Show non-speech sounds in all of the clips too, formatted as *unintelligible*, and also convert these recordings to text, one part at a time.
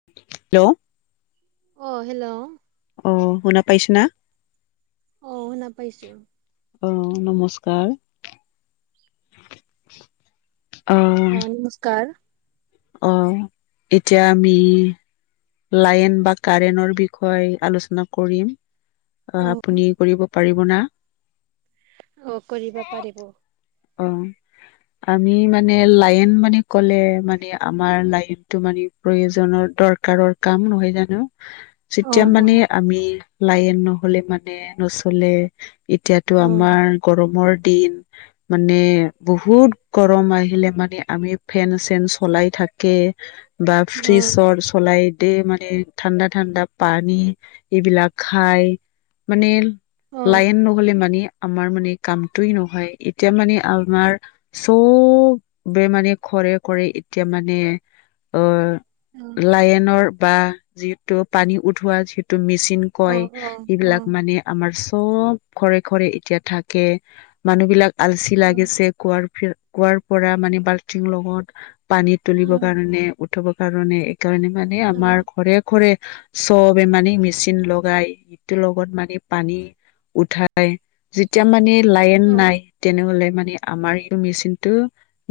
Hello অ' hello অঁ শুনা পাইছ না। অ শুনা পাইছো। অহ নমস্কাৰ। অ নমস্কাৰ। অ এতিয়া আমি- লাইন বা কাৰেনৰ বিষয় আলোচনা কৰিম, অ আপুনি কৰিব- পাৰিব না- অঁ কৰিব পাৰিব। অঁ আমি মানে লাইন মানে ক'লে মানে আমাৰ লাইনটো মানে- প্ৰয়োজনৰ দৰকাৰৰ কাম নহয় জানো। উ *unintelligible* যেতিয়া মানে আমি লাইন নহলে মানে নচলে। এতিয়াতো অ আমাৰ গৰমৰ দিন। মানে বহুত গৰম আহিলে মানে আমি ফেন চেন চলাই থাকে। বা অ ফ্ৰিচৰ চলাই- তে মানে ঠাণ্ডা ঠাণ্ডা পানী এইবিলাক খাই মানে অ অ লাইন নহ'লে মানে আমাৰ মানে কামটোৱেই নহয়। এট- এতিয়া মানে আমাৰ চব বে মানে ঘৰে ঘৰে এতিয়া মানে অ লাইনৰ বা যিটো পানী উঠোৱা যিটো মেচিন অ অ কয়, অ অ এইবিলাক মানে আমাৰ চব ঘৰে ঘৰে এতিয়া থাকে মানুহ বিলাক আলচি অ লাগিছে। কুঁৱাৰ ফিৰ কুঁৱাৰ পৰা মানে বাল্টিং লগত পানী তুলিবৰ কাৰণে উথ- উথব কাৰণে এইকাৰণে মানে অ আমাৰ ঘৰে ঘৰে চবে মানে মেচিন লগাই ইটোৰ লগত মানে পানী উঠাই যেতিয়া মানে লাইন অ নাই। তেনেহলে মানে আমাৰ এইটো মেচিন টো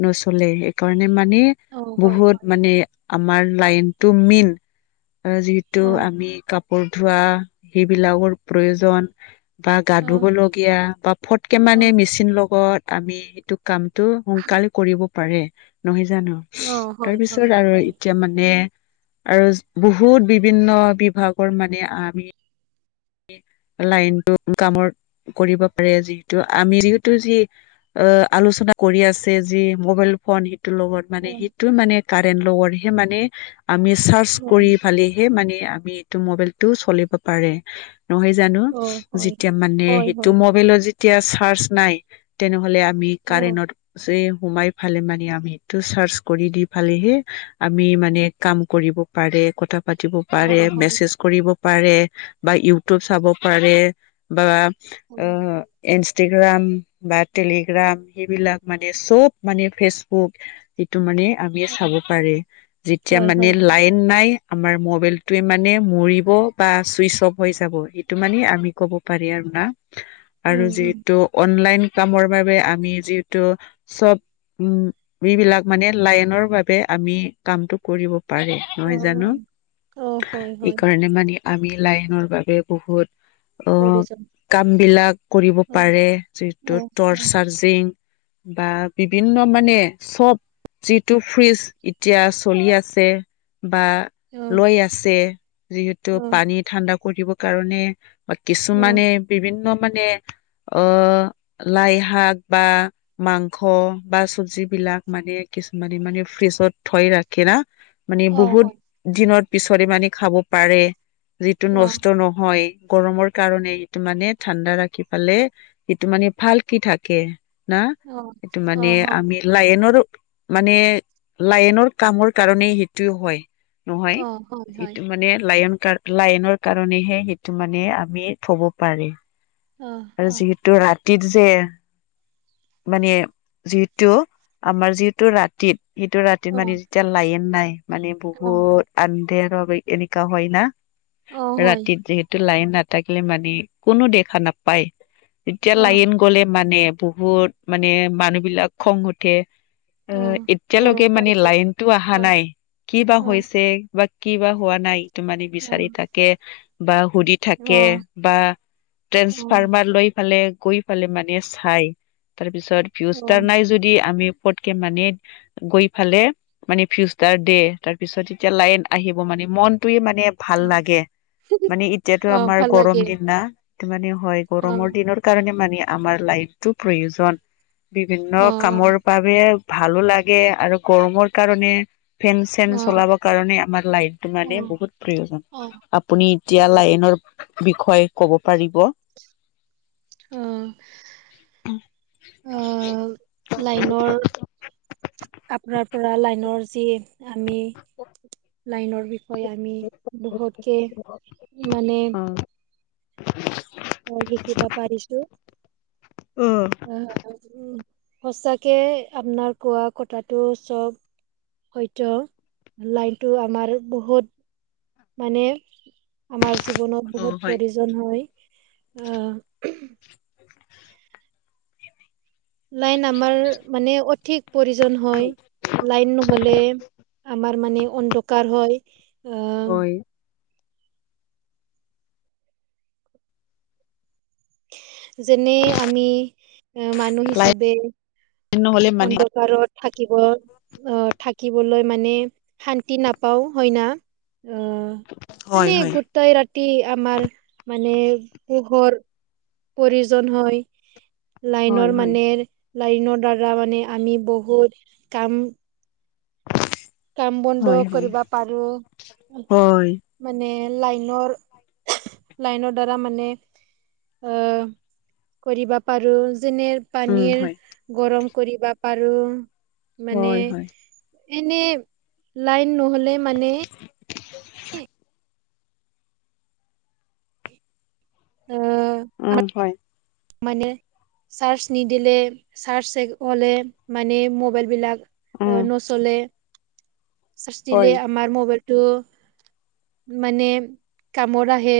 নচলে। সেইকাৰণে মানে অ হয় হয় বহুত মানে আমাৰ লাইনতটো মেইন। আজিত টো অ আমি কাপোৰ ধোৱা সেইবিলাকৰ প্ৰয়োজন। বা গা অ ধুব লগীয়া বা ফটকে অ মানে মেচিন লগত আমি সেটো কামটো সোনকালে কৰিব পাৰে, নহয় জানোঁ? অ হয় তাৰপিছত হয় আৰু হয় এতিয়া মানে আৰু বহুত বিভিন্ন বিভাগৰ মানে আমি লাইনতটো কামত কৰিব পাৰে যিহেতু আমি যিওত টো যি অ আলোচনা কৰি আছে যি মোবাইল ফোন টো লগত অ মানে সিটো মানে কাৰেন্ট লগত হে মানে আমি চাৰ্জ অ কৰি পালি এ মানে আমি এইটো মবাইল টো চলিব পাৰে। নহয় জানো, অ হয় যেতিয়া মানে হয় সেইটো হয় মবাইলত যেতিয়া চাৰ্জ নাই, তেনেহ'লে মি অ কাৰেণত ছে সোমাই ফালে মানে আমি সেইটো চাৰ্চ কৰি দি পালেহে আমি মানে কাম কৰিব পাৰে কথা পাতিব পাৰে, হয় হয় মেছেজ কৰিব পাৰে বা ইউটিউব চাব পাৰে। বা আ ইনছটেগ্ৰাম বা টেলিগ্ৰাম সেইবিলাক মানে চব মানে ফেচবুক সেইটো মানে আমি হয় চাব পাৰে। যেতিয়া মানে হয় হয় লাইট নাই আমাৰ মোবাইল টোৱে মানে মৰিব বা চুইচ অফ হৈ যাব। সেইটোৱে মানে আমি ক'ব পাৰি আৰু না *inaudible* আৰু উম যিহেতু অনলাইন কামৰ বাবে আমি যিহেতু চব উম এইবিলাক মানে লাইনৰ বাবে আমি কামতটো কৰিব পাৰে। অ নহয় জানো অ অ হয় হয় এইকাৰণে মানে আমি লাইনৰ বাবে বহুত অ কৰিছ কাম বিলাক কৰিব অ পাৰে। অ যিহেতু হয় টৰ্চ চাৰ্জিং বা বিভিন্ন মানে চব যিটো ফ্ৰিজ এতিয়া চলি আছে বা অ লৈ আছে, যিহেতু অ পানী ঠাণ্ডা কৰিব কাৰণে বা কিছুমানে বিভিন্ন মানে আহ লাই শাক বা মাংস বা চব্জি বিলাক মানে কিছুমানে মানে ফ্ৰিজত থৈ ৰাখে না। মানে বহুত দিনৰত পিছত মানে খাব পাৰে। যিটো নষ্ট নহয় গৰমৰ কাৰণে সিটো মানে ঠাণ্ডা ৰাখি পালে সিটো মানে ভালকে থাকে না এইটো মানে আমি লাইনৰ মানে লাইনৰ কামৰ কাৰণেই সেইটো হয়। নহয় ইটো মানে লায়ন কাৰ লাইনৰ কাৰণেহে সেইটো মানে আমি থব পাৰে। আৰু যিহেতু ৰাতিৰ যে মানে যিহেতু আমাৰ যিহেতু ৰাতিত সটো ৰাতি মানে যেতিয়া লাইন নাই মানে বহুত আন্ধেৰ হবেক এনেকুৱা হয় না ৰাতিত যিহেতু লাইন নাথাকিলে মানে কোনো দেখা নাপায়। এতিয়া লাইন গ'লে মানে বহুত মানে মানুহ বিলাক খং উঠে। অ, এতিয়ালৈকে মানে লাইনটো আহা নাই কি বা হৈছে বা কিবা হোৱা নাই তো মানে বিচাৰি তাকে বা সুধি থাকে বা ট্ৰেঞ্চ লৈ ফালে গৈ ফালে মানে চাই তাৰপিছত ভিউষ্টাৰ নাই যদি আমি পতকে মানে গৈ ফালে মানে ভিউষ্টাৰ দে তাৰপিছত এতিয়া লাইন আহিব মানে মনটোয়ে মানে ভাল লাগে মানে এতিয়াতো আমাৰ ভাল গৰম লাগে দিন না ত'মানে হয় গৰমৰ দিনৰ কাৰণে মানে আমাৰ লাইট টো প্ৰয়োজন বিভিন্ন কামৰ পা *unintelligible* ভালো লাগে আৰু গৰমৰ কাৰণে ফেন চেন চলাব কাৰণে আমাৰ লাইটটো মানে বহুত প্ৰয়োজন। অ, আপুনি ইতিয়া হয় লাইনৰ বিষয়ে কব পাৰিব। অহ। অ, লাইনৰ আপোনাৰ পৰা লাইনৰ যি আমি লাইনৰ বি হয় আমি বহুতকে মানে অ, শিকিবা পাৰিছো। *unintelligible* উম, সচাকে আপনাৰ কোৱা কথাটো চব হয়তো লাইনটো আমাৰ বহুত মানে আমাৰ জীৱনত অ' বহুত পৰিজন হয় অ, লাইন আমাৰ মানে অথিক পৰিজন হয়। লাইন নহলে আমাৰ মানে অন্দকাৰ হয়। অই আহ যেনে আমি মানুহ লাইন হিচাবে নহ'লে মানে অন্ধকাৰত থাকিব অহ, থাকিবলৈ মানে শান্তি নাপাও হয় না? অ, হয় মানে হয়। গোটেই ৰাতি আমাৰ মানে পোহৰ পৰিজন হয় হয় লাইনৰ হয়। মানে লাইনৰ দ্বাৰা মানে আমি বহুত কাম কাম বন্ধ হয় হয় কৰিবা পাৰো। হয় মানে লাইনৰ *unintelligible* লাইনৰ দ্বাৰা মানে অ, কৰিবা পাৰো যেনে উম পানীৰ হয় গৰম কৰিবা পাৰো মানে হয় হয় এনে লাইন নহ'লে মানে অ', অ, হয়। মানে চাৰ্চ নিদিলে চাৰ্চ চেক হলে মানে মোবাইল বিলাক অ, উম নচলে চাৰ্চ দিলে হয় আমাৰ মোবাইল টো মানে কামৰ আহে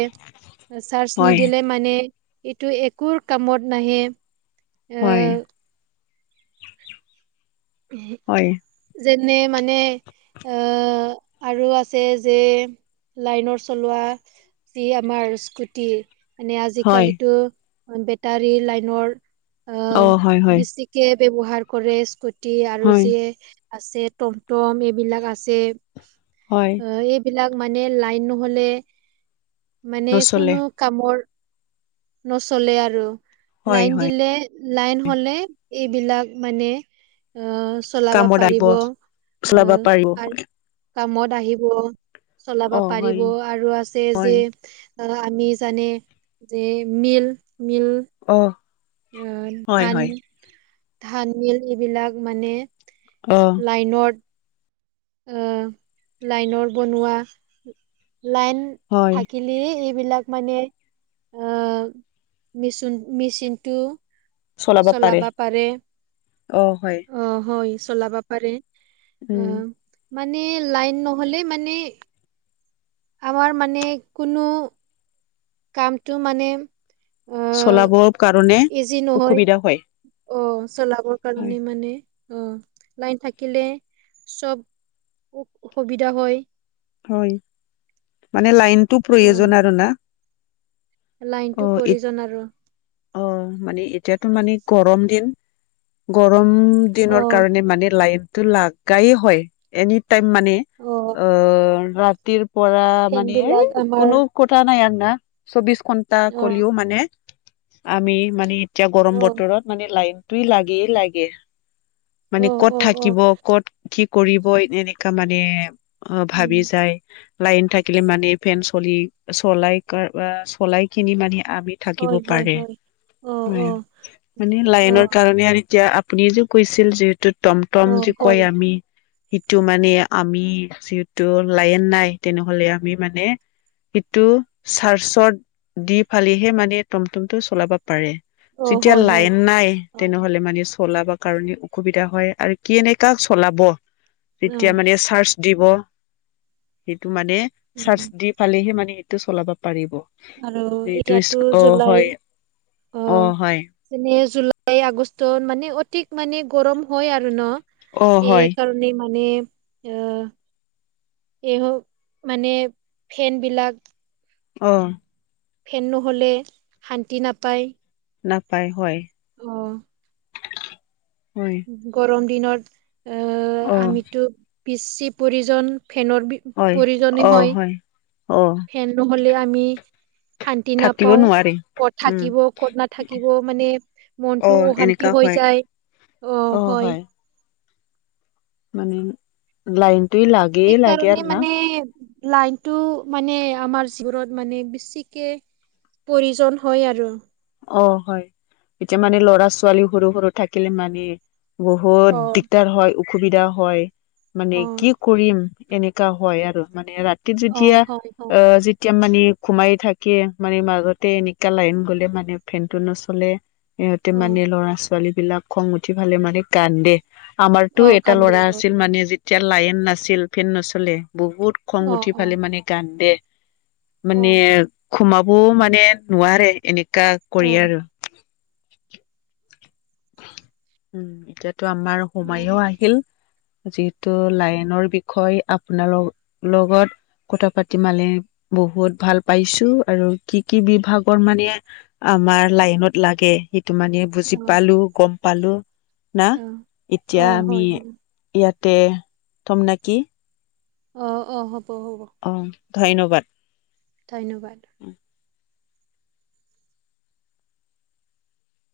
চাৰ্জ হয় নিদিলে মানে এইটো একোৰ কামত নাহে হয়। আহ *unintelligible* হয় যেনে মানে আহ, আৰু আছে যে লাইনৰ চলোৱা যি আমাৰ স্কুটি মানে হয় আজিকালিতো বেটাৰী লাইনৰ অ, হয় হয় বেছি কে ব্যৱহাৰ কৰে স্কুটি আৰু হয় যিয়ে আছে টমটম এইবিলাক আছে হয়। অ, এইবিলাক মানে লাইন নহ'লে মানে নচলে কোনো কামৰ নচলে আৰু হয় লাইন হয় দিলে লাইন হলে এইবিলাক মানে অ চু চলাব কামত আহিব পাৰিব, চলাব পাৰিব আৰু আ কামত আহিব, চলাব অ হয় পাৰিব আৰু আছে হয় যে আ আমি জানে যে মিল - মিল অহ। আহ ধান, ধান মিল এইবিলাক মানে অহ। লাইনত আ লাইনৰ বনোৱা লাইন হয়। থাকিলে এইবিলাক মানে অ মেচুন মিচিনটো চলাবা পাৰে, অ হয় আহ হয় চলাবা পাৰে। অ উম মানে লাইন নহ'লে মানে আমাৰ মানে কোনো কামটো মানে অ চলাবৰ কাৰণে ইজি নহয় ওসুবিধা হয়। অ চলাবৰ হয় কাৰণে মানে অ লাইন থাকিলে চব সুবিধা হয়। হয় মানে লাইনটো অ', প্ৰয়োজন আৰু না। লাইনটো প্ৰয়োজন আৰু। অঁ মানে এতিয়াতো মানে গৰম দিন গৰম দিনৰ অ', কাৰণে মানে লাইনটো লাগাই হয়, এনি টাইম মানে অ ৰাতিৰ পৰা ফেন মানে বিলাক আমাৰ কোনো কথা নাই আৰু না চৌবিশ ঘন্টা অ', কলেও মানে আমি মানে এতিয়া গৰম অ', বতৰত মানে লাইনটোয়ে লাগেই লাগে। মানে অ', কত অ', অ', থাকিব? কত কি কৰিব এনেকা মানে অ উম, ভাবি যায়। লাইন থাকিলে মানে ফেন চলি চলাই কা চলাই কিনি মানে আমি থাকিব হয়, হয়, পাৰে হয়। অ', উম অ', মানে লাইনৰ অ', কাৰণে আৰু এতিয়া আ আপুনি যে কৈছিল যে এইটো টম টম অ', যে হয়, কয় আমি সেইটো মানে আমি যিহেতু লাইন নাই তেনেহলে আমি মানে সেটো চাৰ্চত দি ফালিহে মানে টমটমটো চলাব পাৰে। অ', যেতিয়া হয়, হয়, লাইন নাই অ', তেনেহ'লে মানে চলাবা কাৰনে অসুবিধা হয় আৰু কেনেকা চলাব তেতিয়া অ', মানে চাৰ্জ দিব, সেইটো মানে উম, চাৰ্জ দি পালেহে মানে সেইটো চলাব পাৰিব। আৰু যিটো এতিয়াতো অ জুলাই হয় অ অহ। হয় যেনে জুলাই, আগষ্টত মানে অধিক মানে গৰম হয় আৰু ন অ হয় সেইকাৰ নে মানে আ এই মানে ফেনবিলাক অ। ফেন নহ'লে শান্তি নাপায়। নাপায় হয়। অ। হয়। গৰম দিনত এ অ আমিতো বেছি প্ৰয়োজন ফেনৰ বি হয় প্ৰয়োজনী হয়। অ। ফেন নহলে, আমি শান্তি থাকিব নাপাওঁ। নোৱাৰি ক'ত উম থাকিব ক'ত নাথাকিব মানে অ মনটো অশান্তি এনেকা হৈ হয় যায়। অঁ হয় মানে লাইনটো লাগেই লাগে সেইকাৰণে আৰু না। মানে লাইনটো মানে আমাৰ জীৱনত মানে বেছিকে- প্ৰয়োজন হয় আৰু অ হয় এতিয়া মানে ল'ৰা ছোৱালী সৰু সৰু থাকিলে মানে। বহুত অ' দিগদাৰ হয় অসুবিধা হয়, মানে অ' কি কৰিম? এনেকা হয় আৰু মানে ৰাতিত অ' যেতিয়া হয় হয় অ যেতিয়া মানে- ঘোমাই থাকে মানে মাজতে এনেকা লাইন গলে মানে ফেনটো নচলে। সিহঁতে অ'। মানে ল'ৰা ছোৱালী বিলাক খং উঠি পেলাই মানে কান্দে। আমাৰতো এটা ল'ৰা আছিল মানে যেতিয়া লাইন নাছিল ফেন নচলে বহুত- খং উঠি পেলাই কান্দে মানে- ঘোমাব বও মানে নোৱাৰে এনেকোৱা কৰি আৰু। উম এতিয়াতো আমাৰ সোমাইও আহিল। যিহেতু লাইনৰ বিষয়ে আপোনাৰ ল লগত। কথা পাতি মানে বহুত ভাল পাইছো, আৰু কি কি বিভাগৰ মানে- আমাৰ লাইনত লাগে সেইটো মানে- বুজি পালো গম পালো না এতিয়া হয় আমি- ইয়াতে থম নাকি। অঁ অঁ হ'ব হ'ব অঁ ধন্যবাদ। ধন্যবাদ।